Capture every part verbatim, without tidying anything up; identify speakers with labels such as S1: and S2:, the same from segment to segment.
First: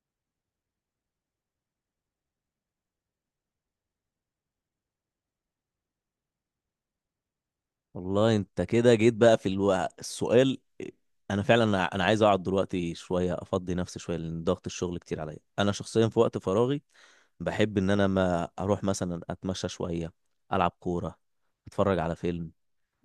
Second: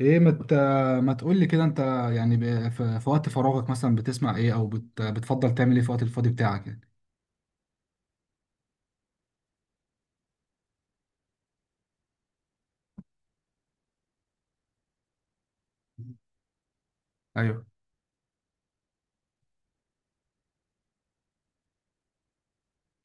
S1: ايه، ما مت... ما تقول لي كده انت؟ يعني ب... في... في وقت فراغك مثلا بتسمع ايه، او بت... بتفضل تعمل ايه في وقت الفاضي بتاعك يعني؟
S2: والله انت كده جيت بقى في الوقت السؤال. انا فعلا انا أنا عايز اقعد دلوقتي شويه، افضي نفسي شويه، لان ضغط الشغل كتير عليا. انا شخصيا في وقت فراغي
S1: ايوه،
S2: بحب ان انا ما اروح مثلا اتمشى شويه، العب كوره، اتفرج على فيلم.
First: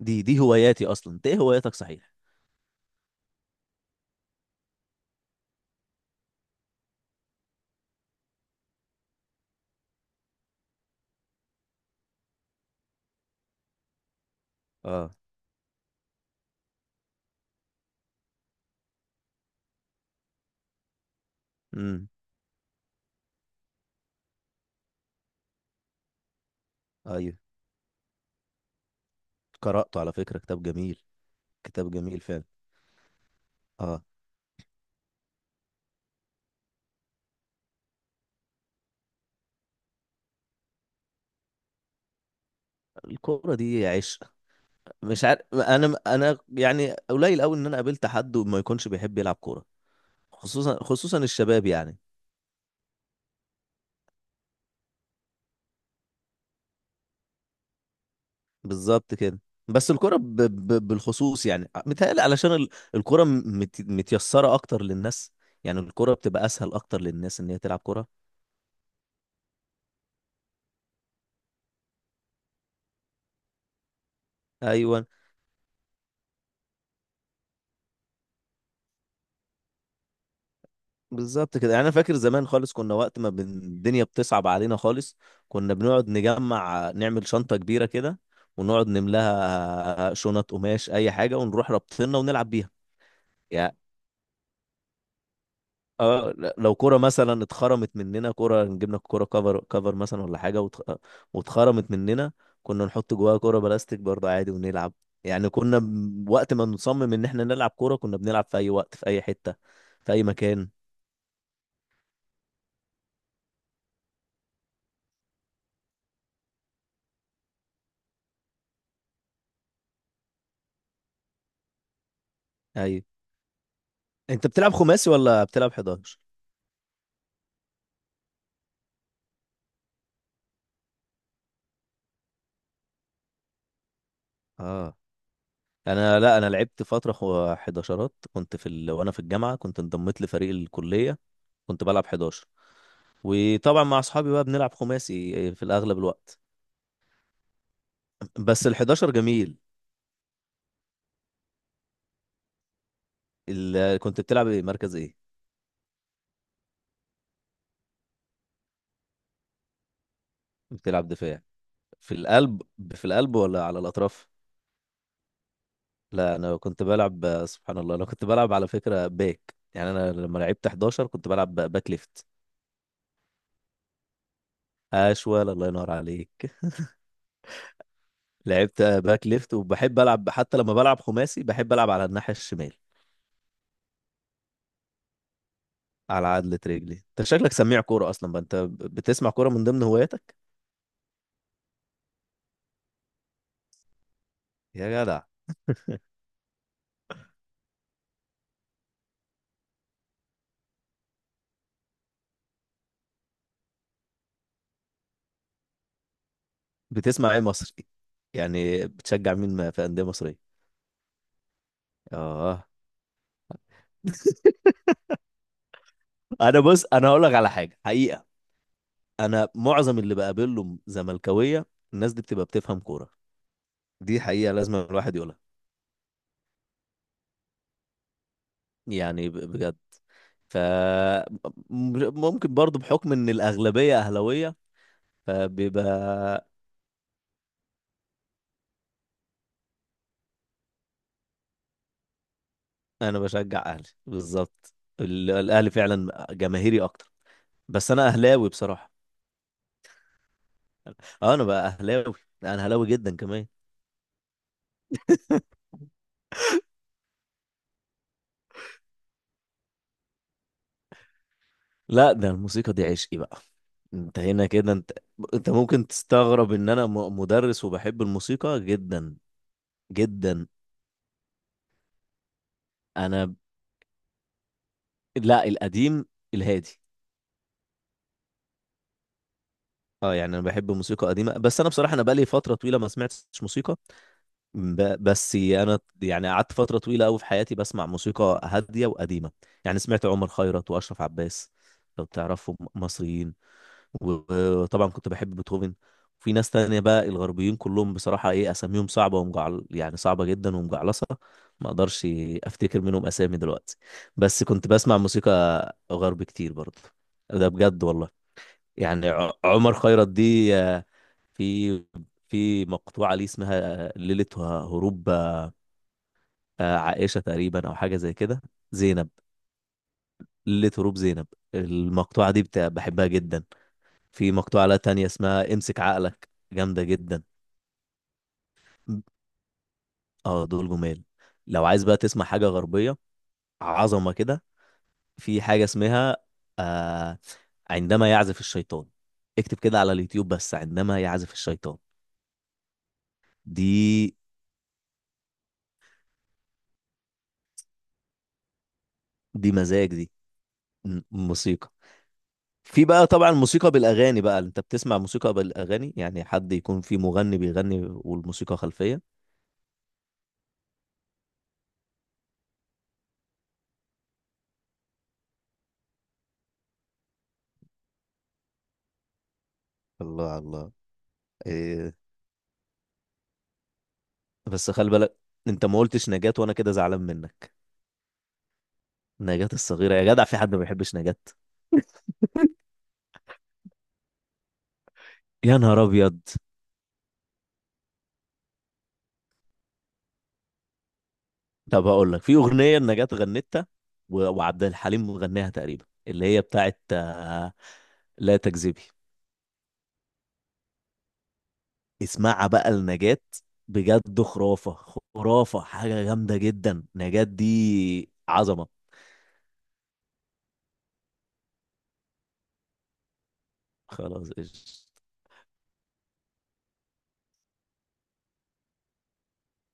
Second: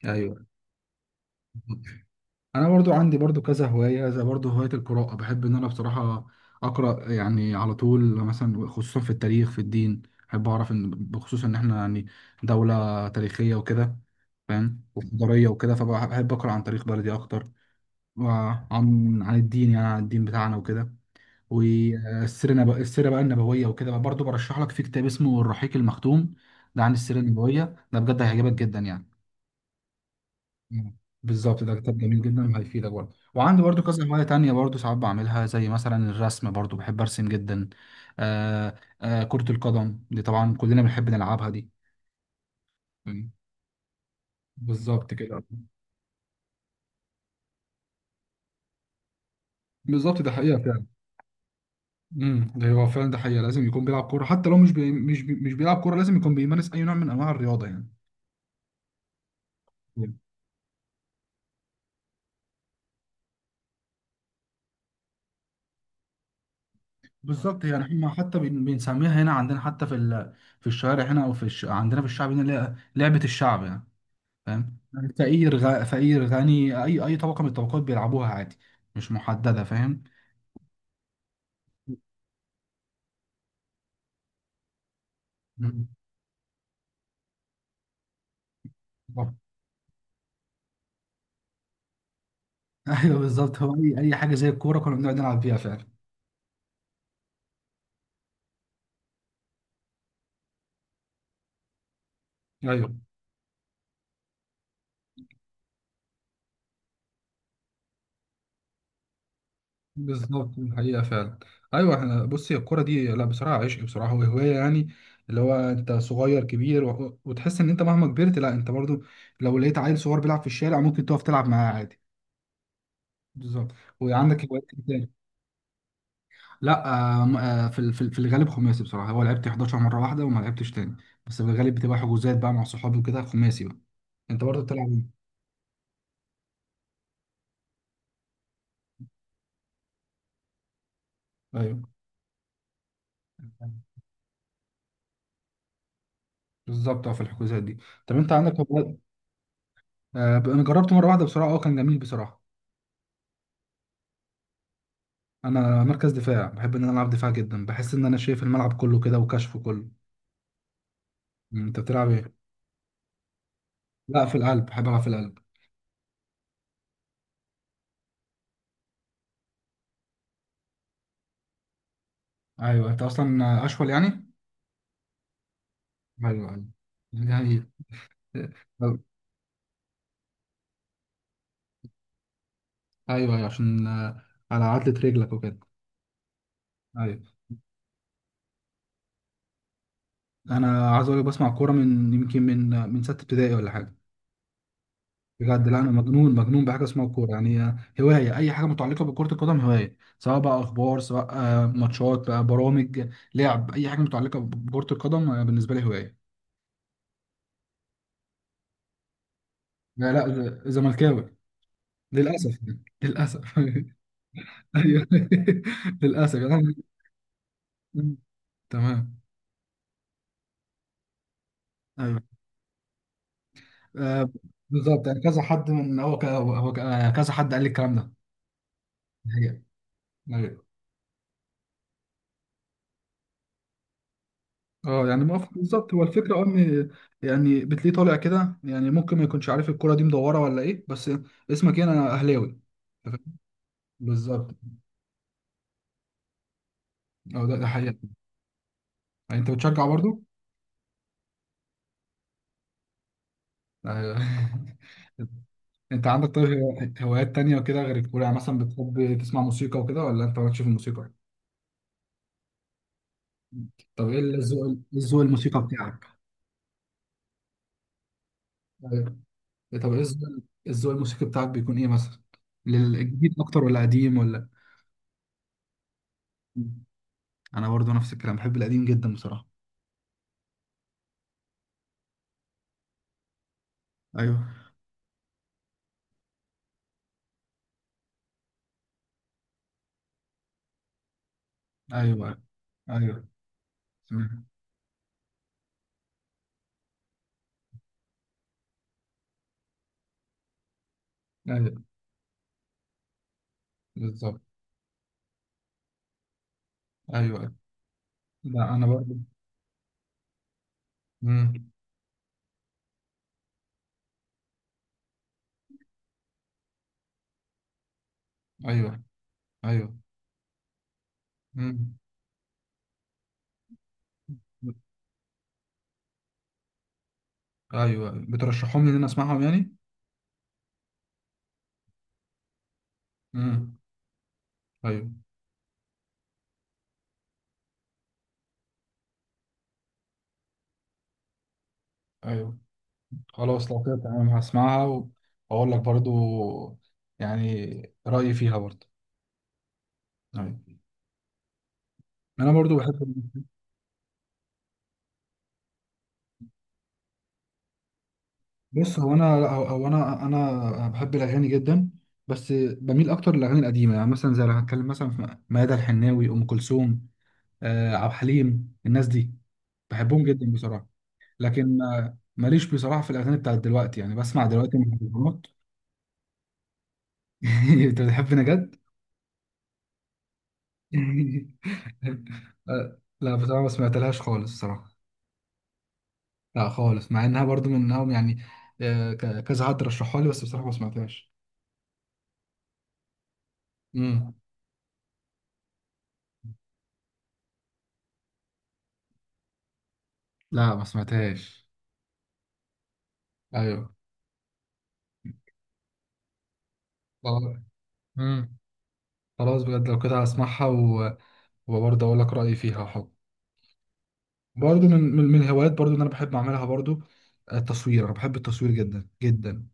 S2: دي دي
S1: ايوه.
S2: هواياتي اصلا. انت ايه هواياتك صحيح؟
S1: انا برضو عندي برضو كذا هواية، زي برضو هواية القراءة. بحب ان انا بصراحة اقرا يعني على طول، مثلا خصوصا في التاريخ، في الدين. بحب اعرف ان بخصوص ان احنا يعني دولة تاريخية وكده، فاهم،
S2: اه.
S1: وحضارية وكده، فبحب اقرا عن تاريخ بلدي اكتر. وعن عن الدين، يعني عن الدين بتاعنا وكده.
S2: امم.
S1: والسيره نب... السيره بقى النبويه وكده، بقى برضه برشح لك في كتاب اسمه الرحيق المختوم. ده عن السيره
S2: ايوه،
S1: النبويه، ده بجد هيعجبك جدا يعني.
S2: قراته على فكره، كتاب
S1: مم.
S2: جميل.
S1: بالظبط، ده
S2: كتاب
S1: كتاب
S2: جميل
S1: جميل
S2: فعلا.
S1: جدا وهيفيدك برضه. وعندي برضه
S2: اه.
S1: كذا هوايه تانية برضه ساعات بعملها، زي مثلا الرسم، برضه بحب ارسم جدا. آه، آه، كره القدم دي طبعا كلنا بنحب نلعبها دي. مم.
S2: الكوره دي عشق.
S1: بالظبط
S2: مش عارف،
S1: كده.
S2: انا انا يعني قليل قوي ان انا قابلت حد وما يكونش بيحب يلعب كوره.
S1: بالظبط، ده حقيقه
S2: خصوصا
S1: فعلا.
S2: خصوصا الشباب يعني.
S1: امم ده هو فعلا، ده حقيقه، لازم يكون بيلعب كوره، حتى لو مش بي... مش بي... مش بيلعب كوره لازم يكون بيمارس اي نوع من انواع الرياضه يعني.
S2: بالظبط كده. بس الكرة ب... ب... بالخصوص يعني متهيألي علشان ال- الكرة م- مت... متيسرة أكتر للناس. يعني الكرة بتبقى أسهل أكتر للناس إن هي
S1: بالظبط،
S2: تلعب
S1: يعني احنا
S2: كرة.
S1: حتى بن- بنسميها هنا عندنا، حتى في ال... في الشوارع هنا، او في الش... عندنا في الشعب هنا اللي هي لعبه الشعب يعني. فاهم،
S2: أيوه،
S1: يعني فقير غ... فقير غني، اي اي طبقه من الطبقات بيلعبوها عادي. مش محدده، فاهم.
S2: بالظبط كده. يعني أنا فاكر زمان خالص كنا وقت ما بن... الدنيا بتصعب علينا خالص، كنا
S1: مم.
S2: بنقعد نجمع نعمل شنطة كبيرة كده، ونقعد
S1: بالظبط.
S2: نملاها شنط قماش أي حاجة، ونروح رابطينها ونلعب بيها.
S1: ايوه، بالظبط، هو اي اي حاجه زي الكوره كنا بنقعد نلعب فيها فعلا.
S2: اه، ل- لو كرة مثلا اتخرمت مننا، كرة نجيب لك كرة كفر كفر مثلا ولا حاجة، واتخ... واتخرمت مننا، كنا
S1: ايوه،
S2: نحط جواها كرة بلاستيك برضه عادي ونلعب. يعني كنا ب- وقت ما نصمم ان احنا نلعب كرة كنا بنلعب في اي وقت، في اي حتة، في اي
S1: بالظبط،
S2: مكان.
S1: الحقيقه فعلا. ايوه، احنا بصي الكوره دي لا بصراحه عشق بصراحه، وهوايه يعني. اللي هو انت صغير كبير، و... وتحس ان انت مهما كبرت لا انت برضو. لو لقيت عيل صغير بيلعب في الشارع ممكن تقف تلعب معاه عادي.
S2: اي.
S1: بالظبط. وعندك
S2: انت
S1: هوايات
S2: بتلعب
S1: إيه تاني؟
S2: خماسي ولا بتلعب إحداشر؟
S1: لا. آه م- آه في ال- في ال- في الغالب خماسي بصراحه، هو لعبت احداشر مره واحده وما لعبتش تاني. بس في الغالب بتبقى حجوزات بقى مع صحابي وكده، خماسي بقى. انت برضه بتلعب
S2: اه.
S1: إيه؟
S2: انا لا انا لعبت فترة خو- أحد عشر، كنت في ال... وانا في الجامعة كنت انضميت لفريق الكلية.
S1: ايوه،
S2: كنت بلعب إحداشر. وطبعا مع اصحابي بقى بنلعب خماسي في الاغلب الوقت.
S1: بالظبط، اه في الحجوزات دي. طب انت عندك
S2: بس ال
S1: هوايات؟
S2: إحداشر جميل.
S1: آه ب- انا جربت مره واحده بصراحه، اه كان جميل بصراحه.
S2: ال... كنت بتلعب ايه، مركز ايه؟
S1: انا مركز دفاع، بحب ان انا العب دفاع جدا، بحس ان انا شايف الملعب كله كده وكشفه كله.
S2: بتلعب دفاع.
S1: مم، انت بتلعب
S2: في
S1: ايه؟
S2: القلب. في القلب ولا على
S1: لا،
S2: الاطراف؟
S1: في القلب، بحب العب في القلب.
S2: لا، انا كنت بلعب، سبحان الله، انا كنت بلعب على فكرة باك. يعني انا لما لعبت إحداشر كنت بلعب باك ليفت.
S1: ايوه، انت اصلا اشول يعني.
S2: اشول، الله ينور
S1: ايوه،
S2: عليك.
S1: ايوه، يعني.
S2: لعبت باك ليفت، وبحب العب حتى لما بلعب خماسي بحب العب على الناحية الشمال.
S1: ايوه، ايوه، عشان آه، على عضلة رجلك وكده.
S2: على عدلة رجلي. انت
S1: ايوه،
S2: شكلك سميع كورة اصلا بقى، انت بتسمع كورة من ضمن هواياتك؟
S1: انا عايز اقول لك بسمع كوره من، يمكن، من من ستة ابتدائي ولا حاجه.
S2: يا جدع.
S1: بجد، لا انا مجنون مجنون بحاجه اسمها الكوره يعني، آه، هوايه اي حاجه متعلقه بكره القدم، هوايه سواء بقى اخبار، سواء آه، ماتشات بقى برامج. لعب اي حاجه متعلقه بكره القدم، آه، بالنسبه لي هوايه.
S2: بتسمع ايه مصري؟ يعني بتشجع مين، ما- في أندية
S1: لا، لا،
S2: مصرية؟
S1: ز- زملكاوي للاسف
S2: اه.
S1: يعني. للاسف. ايوه. للاسف
S2: انا
S1: يعني.
S2: بص، انا هقول لك على حاجه حقيقه.
S1: تمام.
S2: انا معظم اللي بقابله زملكاويه. الناس
S1: ايوه،
S2: دي بتبقى بتفهم كوره. دي
S1: آه،
S2: حقيقه لازم
S1: بالظبط،
S2: الواحد
S1: يعني
S2: يقولها.
S1: كذا حد من هو ك- هو ك- آه، كذا حد قال لي الكلام ده.
S2: يعني ب-
S1: هي.
S2: بجد. ف
S1: ايوه.
S2: م- ممكن برضو بحكم ان الاغلبيه اهلاويه،
S1: اه يعني موافق، بالظبط هو الفكره، اه
S2: فبيبقى
S1: ان. يعني بتلاقيه طالع كده، يعني ممكن ما يكونش عارف الكوره دي مدوره ولا ايه بس. اسمك ايه؟ انا اهلاوي.
S2: انا بشجع اهلي
S1: بالظبط.
S2: بالظبط. ال- الاهلي فعلا جماهيري اكتر.
S1: اه ده ده
S2: بس
S1: حقيقة.
S2: انا اهلاوي بصراحه.
S1: يعني انت بتشجع برضو؟
S2: اه انا بقى اهلاوي. لا، انا اهلاوي جدا كمان.
S1: ايوه. انت عندك طيب هو- هوايات تانية وكده غير الكورة، يعني مثلا بتحب تسمع موسيقى وكده، ولا انت مالكش في الموسيقى؟
S2: لا، ده الموسيقى دي عشقي بقى.
S1: طب ايه
S2: انت هنا
S1: الذوق
S2: كده
S1: إيه
S2: انت.
S1: الذوق
S2: انت
S1: الموسيقى
S2: ممكن
S1: بتاعك؟
S2: تستغرب ان انا م- مدرس وبحب الموسيقى
S1: ايوه.
S2: جدا.
S1: طب ايه الذوق
S2: جدا.
S1: الذوق الموسيقي بتاعك بيكون ايه مثلا؟ للجديد
S2: انا.
S1: اكتر ولا قديم ولا؟
S2: لا، القديم، الهادي.
S1: انا برضو نفس الكلام، بحب القديم جدا بصراحه.
S2: اه يعني انا بحب موسيقى قديمه، بس انا بصراحه انا بقالي فتره طويله ما سمعتش موسيقى.
S1: ايوه،
S2: ب... بس انا يعني قعدت فتره طويله قوي في حياتي بسمع موسيقى هاديه وقديمه. يعني سمعت عمر خيرت واشرف عباس، لو
S1: ايوه،
S2: تعرفهم
S1: ايوه.
S2: مصريين.
S1: سمعت.
S2: وطبعا كنت بحب بيتهوفن. في ناس تانية بقى، الغربيين كلهم بصراحة ايه، اساميهم صعبة ومجعل يعني صعبة جدا ومجعلصة، ما
S1: ايوه،
S2: اقدرش افتكر منهم اسامي دلوقتي.
S1: بالظبط.
S2: بس كنت بسمع موسيقى غرب كتير برضه. ده
S1: ايوه.
S2: بجد والله.
S1: لا، انا
S2: يعني
S1: برضو.
S2: ع- عمر خيرت دي آه،
S1: امم.
S2: في في مقطوعة ليه اسمها آه، ليلة ه- هروب، آه، آه، عائشة تقريبا أو حاجة زي كده،
S1: ايوه،
S2: زينب.
S1: ايوه.
S2: ليلة هروب زينب.
S1: امم.
S2: المقطوعة دي بت- بحبها جدا. في مقطوعة لها تانية اسمها امسك عقلك، جامدة جدا.
S1: ايوه. أيوه. بترشحهم لي ان انا اسمعهم يعني.
S2: اه دول جمال. لو عايز بقى تسمع حاجة غربية،
S1: امم.
S2: عظمة كده،
S1: ايوه،
S2: في حاجة اسمها آه عندما يعزف الشيطان. اكتب كده على اليوتيوب بس، عندما يعزف الشيطان.
S1: ايوه. خلاص، لو كده
S2: دي
S1: تمام هسمعها، واقول لك برضو يعني رايي فيها برضو.
S2: دي مزاج دي.
S1: ايوه،
S2: م- موسيقى.
S1: انا برضو
S2: في بقى
S1: بحب.
S2: طبعا موسيقى بالاغاني بقى، انت بتسمع موسيقى بالاغاني يعني حد يكون في مغني بيغني والموسيقى
S1: بص،
S2: خلفيه؟
S1: هو انا هو هو انا انا بحب الاغاني جدا. بس بميل اكتر للاغاني القديمه، يعني مثلا زي لو هتكلم مثلا في ميادة الحناوي، ام كلثوم، آه، عبد الحليم الناس دي بحبهم
S2: الله
S1: جدا
S2: الله.
S1: بصراحه. لكن
S2: إيه.
S1: آه، ماليش بصراحه في الاغاني بتاعت دلوقتي، يعني بسمع
S2: بس
S1: دلوقتي
S2: خلي بالك،
S1: مهرجانات.
S2: انت ما قلتش نجاة وانا كده زعلان منك.
S1: انت بتحبني جد؟
S2: نجاة الصغيره يا جدع، في حد ما بيحبش نجاة؟
S1: آه، لا بصراحه ما سمعتلهاش خالص بصراحه.
S2: يا نهار ابيض.
S1: لا خالص، مع انها برضو منهم يعني. آه، ك- كذا حد رشحها لي بس بصراحه ما سمعتهاش.
S2: طب هقول لك، في اغنيه نجاة غنتها و-
S1: امم.
S2: وعبد الحليم غناها تقريبا، اللي هي بتاعت آه، لا تكذبي.
S1: لا، ما سمعتهاش.
S2: اسمعها بقى لنجاة.
S1: ايوه.
S2: بجد خرافة. خرافة، حاجة جامدة جدا. نجاة
S1: آه.
S2: دي
S1: مم.
S2: عظمة.
S1: خلاص بجد، لو كده هسمعها. و... وبرضه اقول لك رايي فيها حب.
S2: خلاص قشطة.
S1: برضه من من من الهوايات برضه اللي انا بحب اعملها برضه، آه، التصوير، انا بحب التصوير جدا جدا.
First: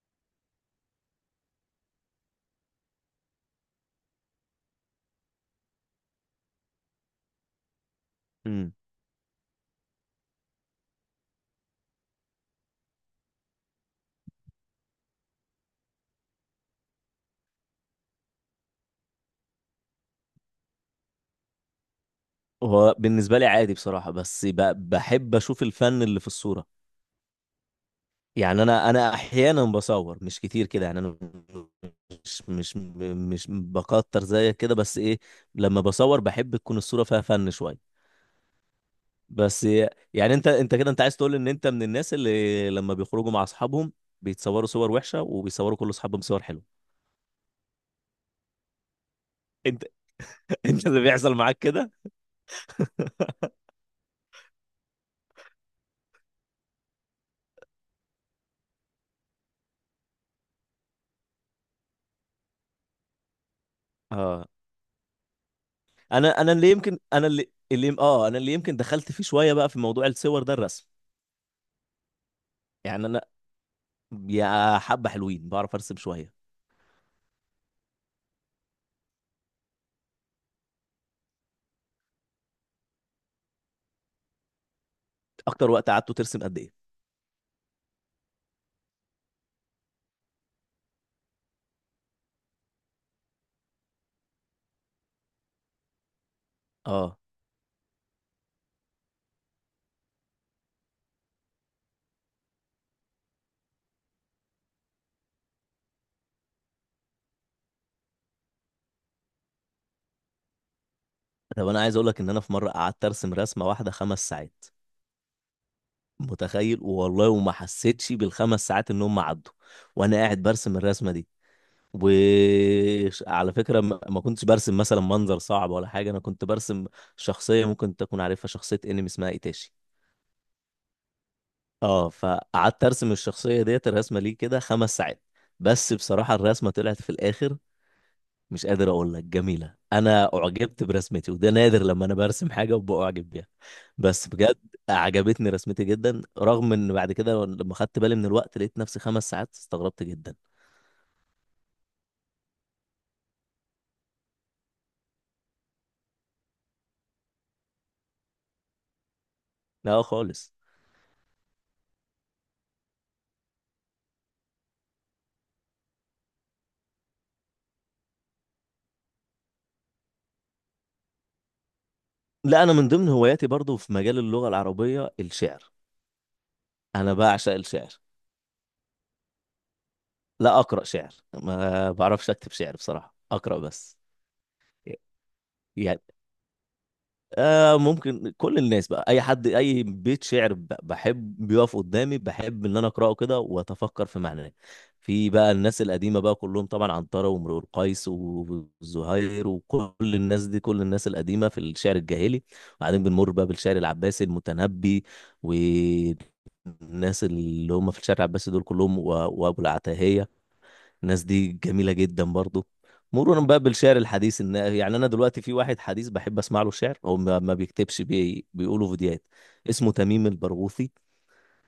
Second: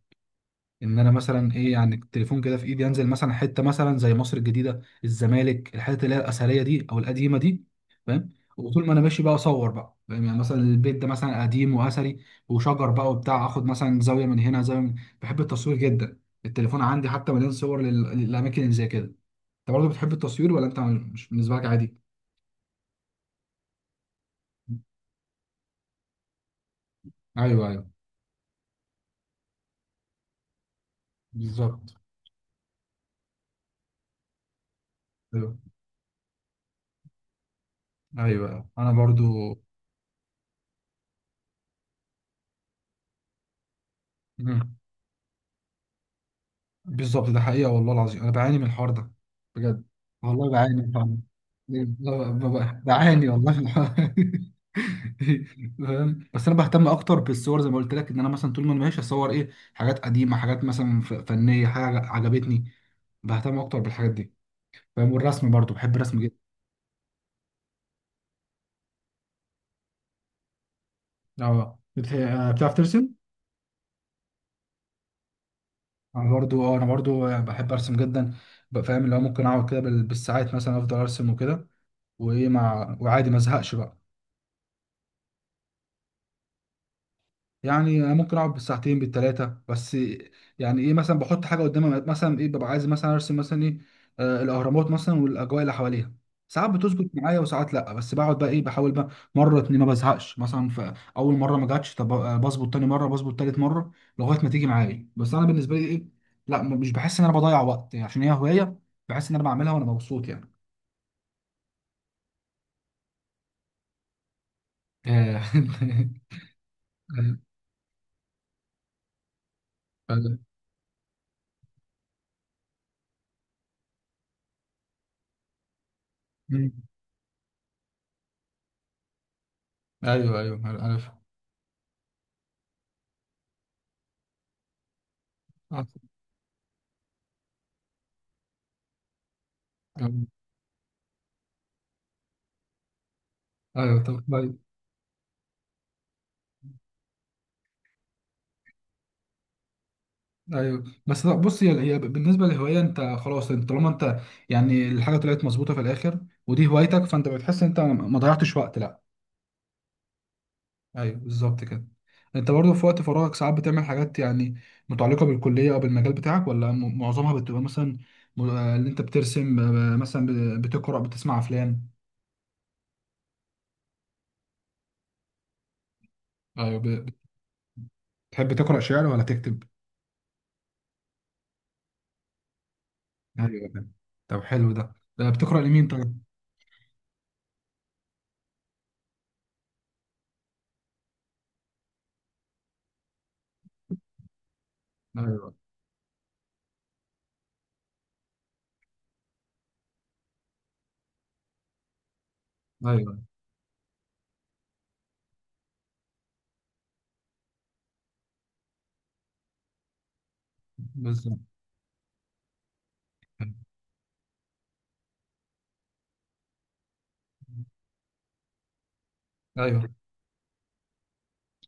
S1: ان انا مثلا ايه يعني، التليفون كده في ايدي، انزل مثلا حته مثلا زي مصر الجديده، الزمالك، الحتت اللي هي الاثريه دي او القديمه دي. فاهم،
S2: امم.
S1: وطول ما انا ماشي بقى اصور بقى، فاهم يعني، مثلا البيت ده مثلا قديم واثري وشجر بقى وبتاع، اخد مثلا زاويه من هنا، زاويه من. بحب التصوير جدا. التليفون عندي حتى مليان صور لل... للاماكن اللي زي كده. انت برضه بتحب التصوير، ولا انت مش بالنسبه لك عادي؟
S2: هو بالنسبة لي عادي بصراحة، بس ب- بحب أشوف الفن اللي في الصورة.
S1: ايوه، ايوه،
S2: يعني أنا أنا أحيانا بصور مش كتير كده. يعني أنا
S1: بالظبط.
S2: مش مش مش بكتر زيك كده، بس إيه،
S1: ايوه،
S2: لما بصور بحب تكون الصورة فيها فن شوية.
S1: ايوه، انا برضو.
S2: بس. يعني انت انت كده انت عايز تقول ان انت من الناس اللي لما بيخرجوا مع اصحابهم بيتصوروا
S1: مم.
S2: صور وحشه وبيصوروا كل اصحابهم صور حلوه.
S1: بالظبط، ده حقيقه، والله العظيم انا بعاني من الحوار ده. بجد،
S2: انت.
S1: والله
S2: انت
S1: بعاني
S2: اللي
S1: فعلا.
S2: بيحصل معاك
S1: لا،
S2: كده؟
S1: ب- ب- بعاني والله في الحوار. فاهم، بس انا بهتم اكتر بالصور زي ما قلت لك ان انا مثلا طول ما انا ماشي اصور ايه، حاجات قديمه، حاجات مثلا ف- فنيه، حاجه عجبتني. بهتم اكتر بالحاجات دي.
S2: اه.
S1: فاهم، والرسم برضو بحب الرسم جدا.
S2: انا انا اللي يمكن انا اللي اللي اه انا اللي يمكن دخلت فيه شويه بقى في موضوع الصور ده الرسم.
S1: اه بت- آه، بتعرف
S2: يعني
S1: ترسم؟
S2: انا، يا حبه حلوين، بعرف ارسم
S1: انا
S2: شويه.
S1: برضو، اه انا برضو آه، بحب ارسم جدا. بقى فاهم، اللي هو ممكن اقعد كده بال- بالساعات مثلا افضل ارسم وكده. وايه مع وعادي، ما ازهقش بقى.
S2: اكتر وقت قعدته ترسم قد ايه؟
S1: يعني أنا ممكن اقعد بالساعتين بالثلاثه بس. يعني ايه مثلا، بحط حاجه قدامي مثلا ايه، ببقى عايز مثلا ارسم مثلا ايه. آه الاهرامات مثلا والاجواء اللي حواليها. ساعات بتظبط
S2: اه.
S1: معايا وساعات لا، بس بقعد بقى ايه بحاول بقى. مره اتنين ما بزهقش، مثلا في اول مره ما جاتش، طب آه، بظبط تاني مره، بظبط تالت مره. لغايه ما تيجي معايا، بس انا بالنسبه لي ايه. لا، م- مش بحس ان انا بضيع وقت يعني، عشان هي هوايه. بحس ان انا بعملها وانا مبسوط يعني.
S2: طب انا عايز اقول لك ان انا في مره قعدت ارسم رسمه واحده خمس ساعات.
S1: آه.
S2: متخيل والله؟ وما حسيتش بالخمس ساعات ان هم عدوا وانا قاعد برسم الرسمه دي. وعلى فكرة ما ما كنتش برسم مثلا منظر صعب ولا حاجة، أنا كنت برسم شخصية ممكن تكون عارفها، شخصية انمي اسمها ايتاشي.
S1: ايوه، ايوه، ايوه، عارف.
S2: اه فقعدت ارسم الشخصية ديت الرسمة ليه كده خمس ساعات. بس بصراحة الرسمة طلعت في الآخر، مش قادر أقول لك جميلة. أنا أعجبت برسمتي وده نادر لما أنا برسم حاجة وبأعجب بيها.
S1: ايوه، طب.
S2: بس بجد عجبتني رسمتي جدا، رغم إن بعد كده لما خدت بالي من الوقت لقيت نفسي خمس ساعات، استغربت جدا.
S1: ايوه، بس لا بص، هي هي بالنسبه للهوايه، انت خلاص انت طالما انت. يعني الحاجه طلعت مظبوطه في الاخر، ودي هوايتك، فانت بتحس ان انت ما ضيعتش وقت لا.
S2: لا خالص.
S1: ايوه، بالظبط كده. انت برضه في وقت فراغك ساعات بتعمل حاجات، يعني متعلقه بالكليه او بالمجال بتاعك، ولا م- معظمها بتبقى، مثلا م- آه، اللي انت بترسم، آه، مثلا ب- بتقرا، بتسمع افلام؟
S2: لا انا من ضمن هواياتي برضو في مجال اللغه العربيه الشعر.
S1: ايوه، ب-
S2: انا بعشق الشعر.
S1: بتحب تقرا شعر ولا تكتب؟
S2: لا اقرا شعر، ما بعرفش اكتب شعر بصراحه، اقرا
S1: ايوه، تمام.
S2: بس.
S1: طب حلو ده. آه، بتقرا لمين
S2: يعني
S1: طيب؟
S2: آه ممكن كل الناس بقى، اي حد اي بيت شعر ب- بحب بيقف قدامي بحب ان انا اقراه كده واتفكر في معناه. في
S1: ايوه،
S2: بقى الناس القديمه بقى كلهم طبعا، عنترة وامرؤ القيس والزهير وكل الناس دي، كل الناس القديمه في الشعر الجاهلي. وبعدين
S1: ايوه،
S2: بنمر بقى بالشعر العباسي، المتنبي والناس اللي هم في الشعر العباسي دول كلهم، و- وابو العتاهيه، الناس
S1: بالظبط،
S2: دي جميلة جدا برضو. مرورا بقى بالشعر الحديث، ان يعني انا دلوقتي في واحد حديث بحب اسمع له شعر، هو ما ما بيكتبش بي... بيقوله فيديوهات،
S1: ايوه،
S2: اسمه تميم البرغوثي،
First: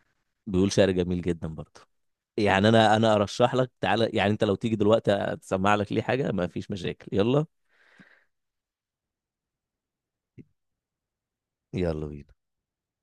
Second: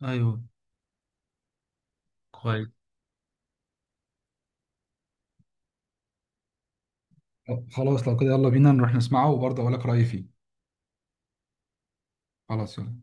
S1: ايوه،
S2: بيقول شعر جميل جدا برضو. يعني
S1: كويس.
S2: انا انا ارشح لك، تعالى يعني انت لو تيجي دلوقتي اسمع لك ليه حاجة ما فيش مشاكل، يلا.
S1: خلاص، لو كده يلا بينا نروح نسمعه وبرضه اقول لك رأيي فيه.
S2: يلا بينا.
S1: خلاص يلا.